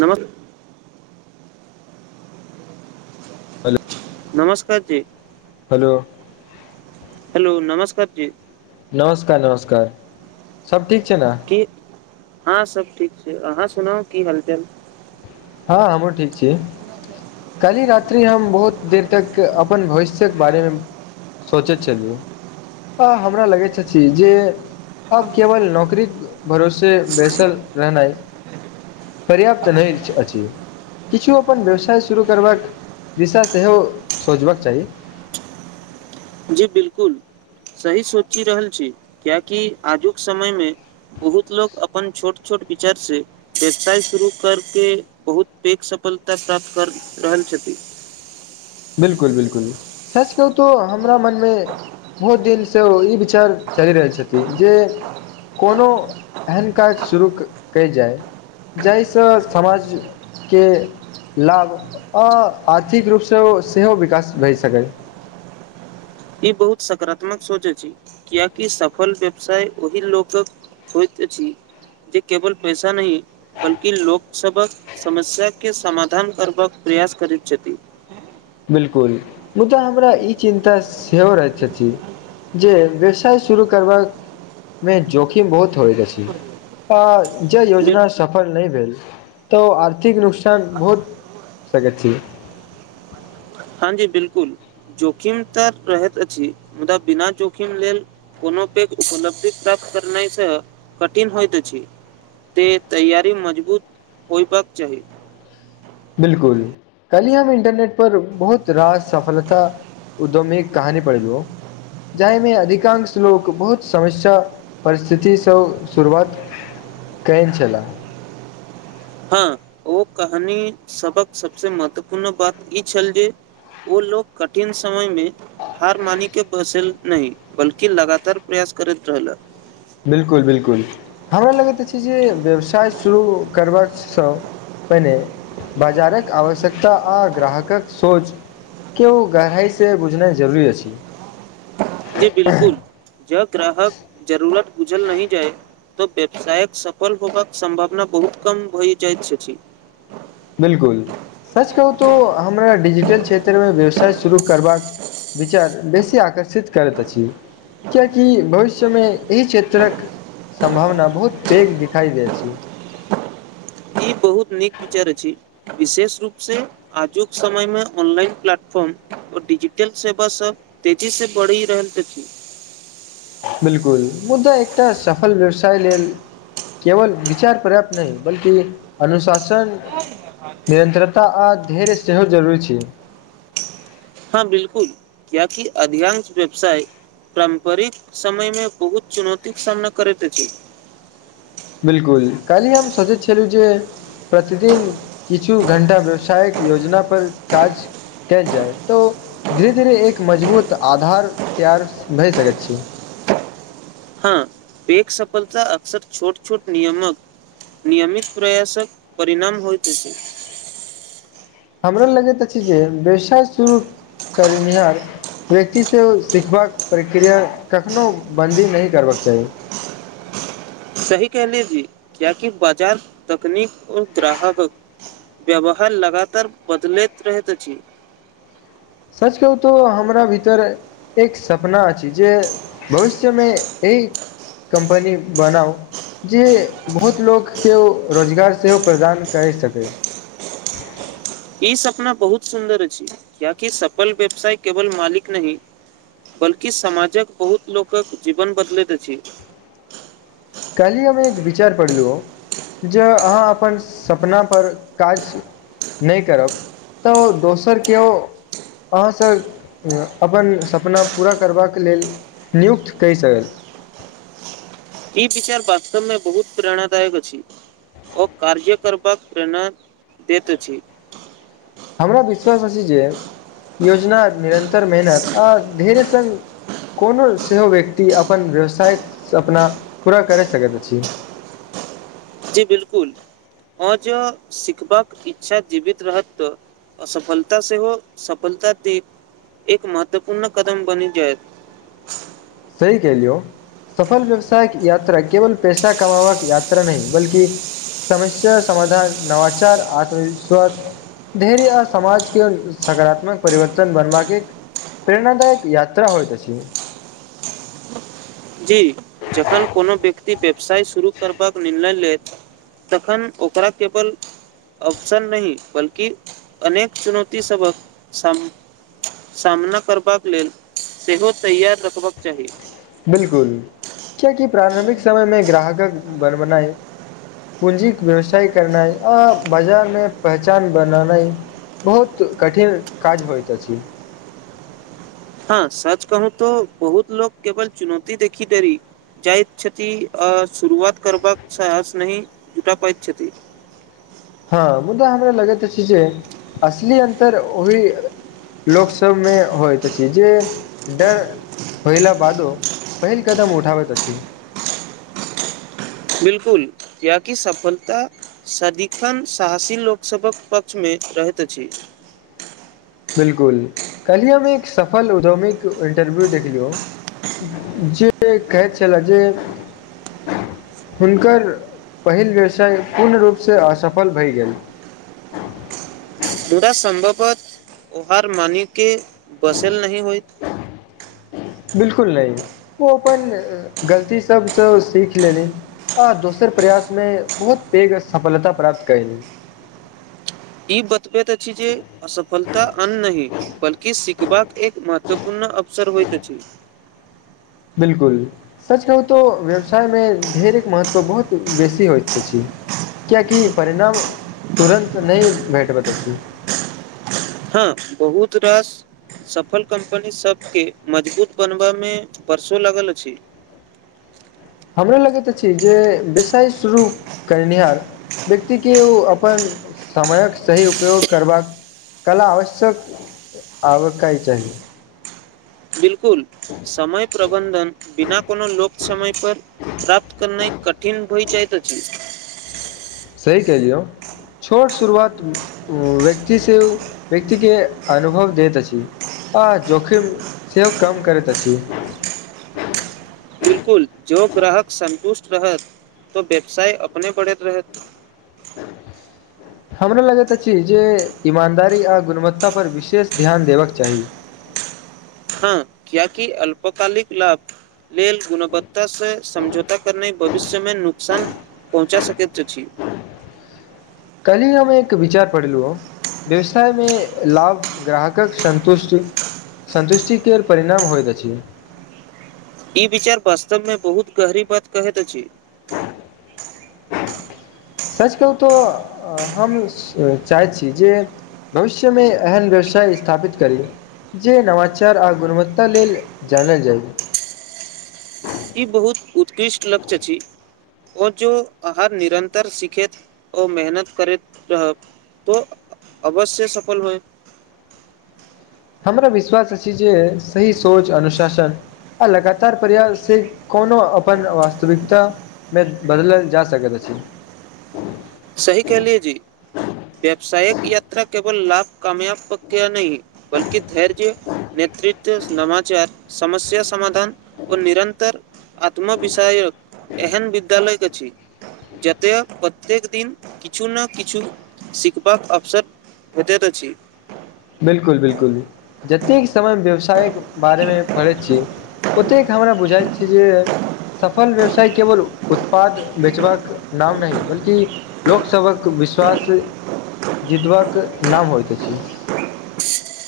नमस् हेलो नमस्कार जी हेलो हेलो नमस्कार जी नमस्कार-नमस्कार सब ठीक छै ने की हँ सब ठीक छै, अहाँ सुनाउ की हालचाल हँ हमरो ठीक छी। काल्हि रात्रि हम बहुत देर तक अपन भविष्यक बारेम सोचैत छलियै तऽ हमरा लगैत छछि जे अब केवल नौकरीक भरोसे बेसल रहनाय पर्याप्त नहि च अछि। जी किछु अपन व्यवसाय शुरू करबाक, दिशा सेहो सोचबाक चाही। जी बिल्कुल सही सोचि रहल छी, कियाकि आजुक समय मे बहुत लोक अपन छोट-छोट विचार से व्यवसाय शुरू कर के, बहुत पैघ सफलता प्राप्त कर रहल छथि। बिल्कुल-बिल्कुल सच कहू तो हमरा मन मे बहुत दिन सेहो ई विचार चलि रहल छथि जे कोनो एहन काज शुरू कय जाय जाइ स समाज के लाभ आ आर्थिक रूप स ओ सेहो विकास भय सकै। ई बहुत सकारात्मक सोच अछि, कियाकि सफल व्यवसाय ओही लोकक होइत अछि, जे केवल पैसा नहि बल्कि लोक सबहक समस्या के, समाधान करबाक प्रयास करैत छथि। बिल्कुल मुदा हमरा ई चिंता सेहो रहैत छछि। जे व्यवसाय शुरू करबाक, मे जोखिम बहुत होइत अछि। तऽ जे बिल- योजना सफल नहि भेल, त ओ आर्थिक नुकसान बहुत सकैत छि। हं जी बिलकुल जोखिम तऽ रहैत अछि, मुदा बिना जोखिम लेल कोनो पेघ उपलब्धि प्राप्त करनाय स कठिन होइत अछि। तैं तैयारी मजबूत होइबाक चाही। बिल्कुल कलिए हम इंटरनेट पर बहुत रास सफलता उद्यमीक कहानी पढ़ेलुओ जाहि मे अधिकांश लोक, बहुत समस्या परिस्थिति सँ शुरुआत कैन छलाह। हँ ओ कहानी सबक सबसँ महत्वपूर्ण बात ई छल जे ओ लोक कठिन समय में हार मानि क बैसल नहि, बल्कि लगातार प्रयास करैत रहलऽ। बिल्कूल-बिल्कूल, हमरा लगैत अछि जे व्यवसाय शुरू करबाक सँ पहिने बाजारक आवश्यकता आ ग्राहकक सोच केओ गहराई स बुझनाय जरुरी अछि। जी बिल्कुल ज ग्राहक जरूरत बुझल नहि जाय त व्यवसायक सफल होबाक सम्भावना बहुत कम भय जाएत छछी। बिल्कुल सच कहु तो हमरा डिजिटल क्षेत्र मे व्यवसाय शुरू करबाक विचार बेसी आकर्षित करैत अछि। कियाएकि भविष्य मे एहि क्षेत्रक सम्भावना बहुत पैघ दिखाई दै अछि। ई बहुत नीक विचार अछि विशेष रुप से आजुक समय मे ऑनलाइन प्लेटफार्म और डिजिटल सेवा सब तेजी से बढ़ि रहत अछि। बिल्कुल मुदा एकटा सफल व्यवसाय लेल केवल विचार पर्याप्त नहि, बल्कि अनुशासन निरंतरता आ धैर्य सेहो जरुरी छै। हाँ बिल्कुल कियाकि अधियांश व्यवसाय प्रारम्परिक समय मे बहुत चुनौतिक सामना करैत अछि। बिल्कुल कल्हि हम सोचै छलि जे प्रतिदिन किछु घंटा व्यवसायक योजना पर काज काएल जाय तो धीरे-धीरे एक मजबूत आधार तैयार भय सकैत छी। हाँ पैघ सफलता अक्सर छोट-छोट नियमक नियमित प्रयासक परिणाम होएत अछि। हमरा लगैत अछि जे व्यवसाय शुरू करनिहार व्यक्ति सेहो सिखबाक प्रक्रिया कखनो बंदी नहि करबाक चाही। सही केहलै जी कियाकि बजार, तकनीक और ग्राहक व्यवहार लगातार बदलैत रहैत अछि। सच कहु तो हमरा भीतर एक सपना अछि जे भविष्य मे एहि कम्पनी बनाउ। जे बहुत लोक के ओ रोजगार सेहो प्रदान कैर सकै। ई सपना बहुत सुन्दर अछि कियाकि सफल व्यवसाय केवल मालिक नहि बल्कि समाजक बहुत लोकक जीवन बदलैत अछि। कल्हि हम एक विचार पढ़लु। ज अहाँ अपन सपना पर काज नै करब तऽ ओ दोसर के ओ अहाँ से ए अपन सपना पूरा करबाक लेल नियुक्त कए से ई विचार वास्तव मे बहुत प्रेरणादायक अछि। ओ कार्य करबाक प्रेरणा दैत अछि। हमरा विश्वास अछि जे योजना निरन तर मेहनत आ ढेरे सन कोनो सेहो व्यक्ति अपन व्यवसाय से अपना पूरा करै सकैत अछि। जी बिलकुल औ जो सिखबाक इच्छा जीवित रहत त असफलता सेहो सफलता दे एक महत्वपूर्ण कदम बनि जाय। सही कैहलियौ। सफल व्यवसाय क यात्रा केवल पैसा कमाबा के यात्रा नहि बल्कि समस्या, समाधान, नवाचार, आत्मविश्वास धैर्य आ समाजके सकारात्मक परिवर्तन बनबाक लेल। प्रेरणादायक यात्रा होइ तऽ। जी जखन कोनो व्यक्ति व्यवसाय शुरू करबाक निर्णय लेैत तखन ओकरा केवल ऑप्शन नहि, बल्कि अनेक चुनौतीसभक साम्हा सामना करबाक लेल सेहो तैयार रखबाक चाही बिल्कुल, किएकी प्रारम्भिक समयमे ग्राहक क बनाये पूँजीके व्यवसाय करनाइ आ बाजारमे पहचान बननाइ। बहुत कठिन काज होइत अछि हँ सच कहू तऽ बहुत लोक केवल चुनौती देखि डरी जाइत छथि अ शुरुआत करबाक साहस नहि जुटा पाय छथि हँ, मुदा हमरा लगैत अछि जे असली अन्तर ओही। लोक सबमे होइतइत छै जे डर होइला भादो पहिल कदम उठाबैत अछि बिलकुल य कि सफलता सदिखन साहसी लोकसभक पक्षमे रहैत अछि बिल्कुल, काल्हि हम एक सफल उद्यमीक इंटरव्यू देखलियौ। जे कहै छलए जे हुनकर पहिल व्यवसाय पूर्ण रूपसँ असफल भऽ गेल। मुदा सम्भवतः ओ हारि मानिके बैसल नहि होइत। बिल्कुल नहि, ओ अपन गलतीसभसँ सीख लेली। आ दोसर प्रयासमें बहुत बेेघ सफलता प्राप्त करैल ई बतबैत अछि जे असफलता अन्त नहि। बल्कि सीखबाक एक महत्वपूर्ण अवसर होइत छै। बिल्कुल। सच कहू तऽ व्यवसायमे धैर्यक महत्व बहुत बेसी होइत छै। किएकि परिणाम तुरन्त नहि भेटैत अछि। हँ बहुत रास सफल कम्पनीसभके मजबूत बनबामे बरसो लागल अछि। हमरो लगैत अछि जे व्यवसाय शुरू करनिहार व्यक्तिके ओ अपन समयक सही उपयोग करबाक कला आवश्यक आबकै चाही बिल कुल समय प्रबन्धन बिना कोनो लोप्त समय पर प्राप्त करनाय कठिन होइत अछि सही कहियौ छोट शुरुआत व्यक्ति से व्यक्तिके अनुभव दैत अछि आ जोखिम सेहो कम करैत अछि बिल्कुल, जे ग्राहक सन्तुष्ट रहत तऽ व्यवसाय अपने बढ़ैत रहत। हमरा लगैत अछि जे ईमानदारी आ गुणवत्ता पर विशेष ध्यान देबाक चाही। हँ, किएकी अल्पकालिक लाभ। लेल गुणवत्ता सँ समझौता करनाइ भविष्यमे नुकसान। पहुँचा सकैत अछी कल ही हम एक विचार पढ़लू हाँ व्यवसायमे लाभ ग्राहकक सन्तुष्टि। सन्तुष्टि केल परिणाम होइत अछि। ई विचार वास्तव में बहुत गहरी बात कहैत अछि। सच कहू तऽ हम चाहैत छी जे- भविष्यमे एहन व्यवसाय स्थापित करी, जे नमाचार आ गुणवत्ता लेल जानल जाइ। ई बहुत उत्कृष्ट लक्ष्य छी। ओ जो अहाँ निरन्तर सिखैत ओ मेहनत करैत रहब, तो अ- अवश्य सफल होयब्। हमरो विश्वास अछि जे, सही सोच अनुशासन, आ लगातार प्रयास से कोउनो अपन वास्तविकता- मे बदलल जा सकैत अछि। सही कहलिऐ जी। व्यावसायक यात्रा केवल लाभ कामयाब पक- नै बल्कि धैर्य, नेतृत्व, नमाचार, समस्या, समाधान ओ निरन्तर- आत्माविषायक एहन विद्यालय अछी जतैय प्रत्येक दिन किछु न किछु सिखबाक अवसर भेटैत अछि। बिलकुल बिलकुल‌। जतेक समय व्यवसायक बारेमे- पढ़ै छी ओतेक हमरा बुझाइत छै जे, सफल व्यवसाय केवल उत्पाद बेचबाक नाम नय बल्कि- लोकसभक विश्वास जितबाक नाम होइत अछि‌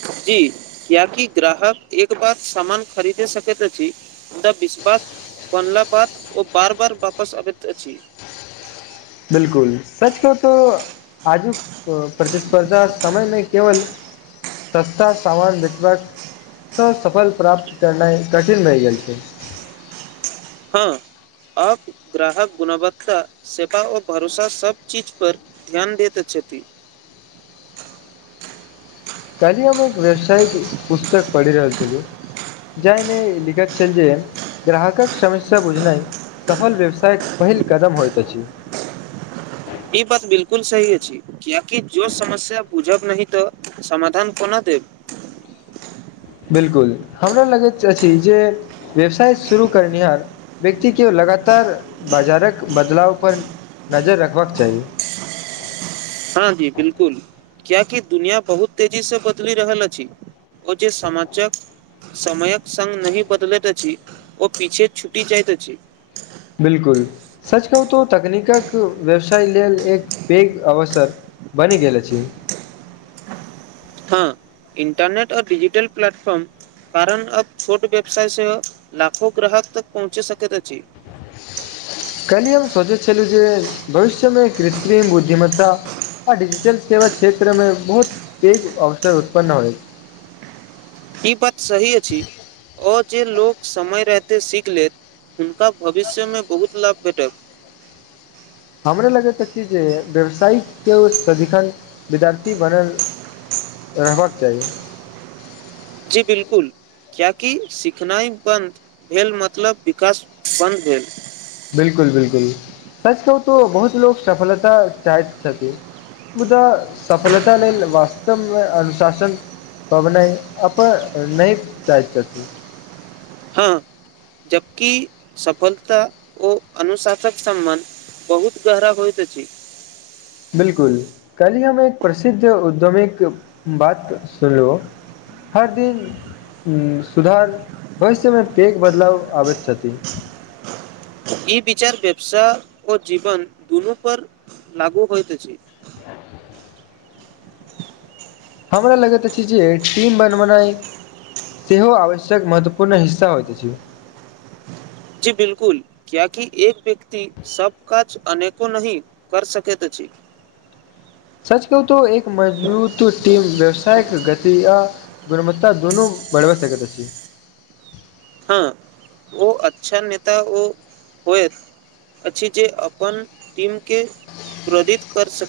जी, कियाकी ग्राहक एक बार समान खरीदे सकैत अछि, मुदा विश्वास बनला बाद ओ बार-बार बापस अबैत अछि। बिलकुल। सच कहु तो- आजुक प्रतिस्पर्धा समय नै केवल- सस्ता सामान बेचबाक, ससफल प्राप्त करनाइ कठिन रहि गेल छै। हँ आब ग्राहक गुणवत्ता सेपा आ भरोसा सब चीज पर, ध्यान देत अछि। काल्हि हम एक व्यवसायिक पुस्तक पढ़ि रहल छलु, जाहि मे लिखल छल जे ग्राहकक समस्या बुझनाइ, सफल व्यवसायक पहिल कदम होइत अछि। ई बात बिल्कुल सही अछि, कियकि जो समस्या बुझब नहि तऽ- समाधान कोना देब? बिल्कुल हमरा लगैत अछि, जे व्यवसाय शुरू करनिहार व्यक्ति के लगातार बाजारक बदलाव पर नजर रखबाक चाहि। हाॅं जी बिल्कुल। कियाकि दुनिया बहुत तेजी से बदलि रहल अछि। उचित समाचक, समयक सङ्ग नहि बदलैत अछि, ओ पीछे छुटि जाइत अछि। बिल्कुल। सच कहू तो तकनीकक व्यवसाय लेल एक पेघ अवसर बनि गेल अछि। हाॅं, इंटरनेट आ डिजिटल प्लेटफॉर्म कारण अब छोट व्यवसाय स लाखो ग्राहक तक पहुँचि सकैत अछि। काल्हिये हम सोचै छलु जे भविष्यमे कृत्रिम उद्यमिता आ डिजिटल सेवा क्षेत्र मे बहुत पेघ अवसर उत्पन्न होइ। ई बात सही अछि। ओ चीज लोक समय रहिते सीख लेत, हुनका भविष्य मे बहुत लाभ भेटत। हमर लगैत अछि, जे व्यवसायके सदिखन विद्यार्थी बनल रहबाक चाहि। जी बिल्कुल। किएकि सिखनाइ बन्द भेल, मतलब विकास बन्द भेल। बिल्कुल-बिल्कुल, सच कहू तो बहुत लोक सफलता चाहैत छथिन। मुदा सफलता लेल वास्तवमे अनुशासन पबनै अपन नहि चाहैत छथिन। हाॅं जबकि सफलता, ओ अनुशासक सम्बन्ध बहुत गहरा होइत अछि। बिल्कुल, काल्हि हम एक प्रसिद्ध उद्यमिक बात सुनलहुॅं। हर दिन हुं सुधार भविष्यमे पेघ बदलाव आबैत छथि। ई विचार व्यवसाय आ जीवन दुनू पर लागू होइत अछि। [inaudible] हमरा लगैत अछि, जे टीम बनवनाइ। सेहो आवश्यक महत्वपूर्ण हिस्सा होइत अछि। जी बिल्कुल। किया की, एक व्यक्ति सब काज अनेको नहि कर सकैत अछि। सच कहूं तो एक मजबूतो टीम, व्यवसायक गति आ गुणवत्ता दुनू बढ़बा सकैत अछि। हाॅं, ओ अच्छा नेता ओ होयत। अछि जे, अपन टीम के प्रोदित कर सक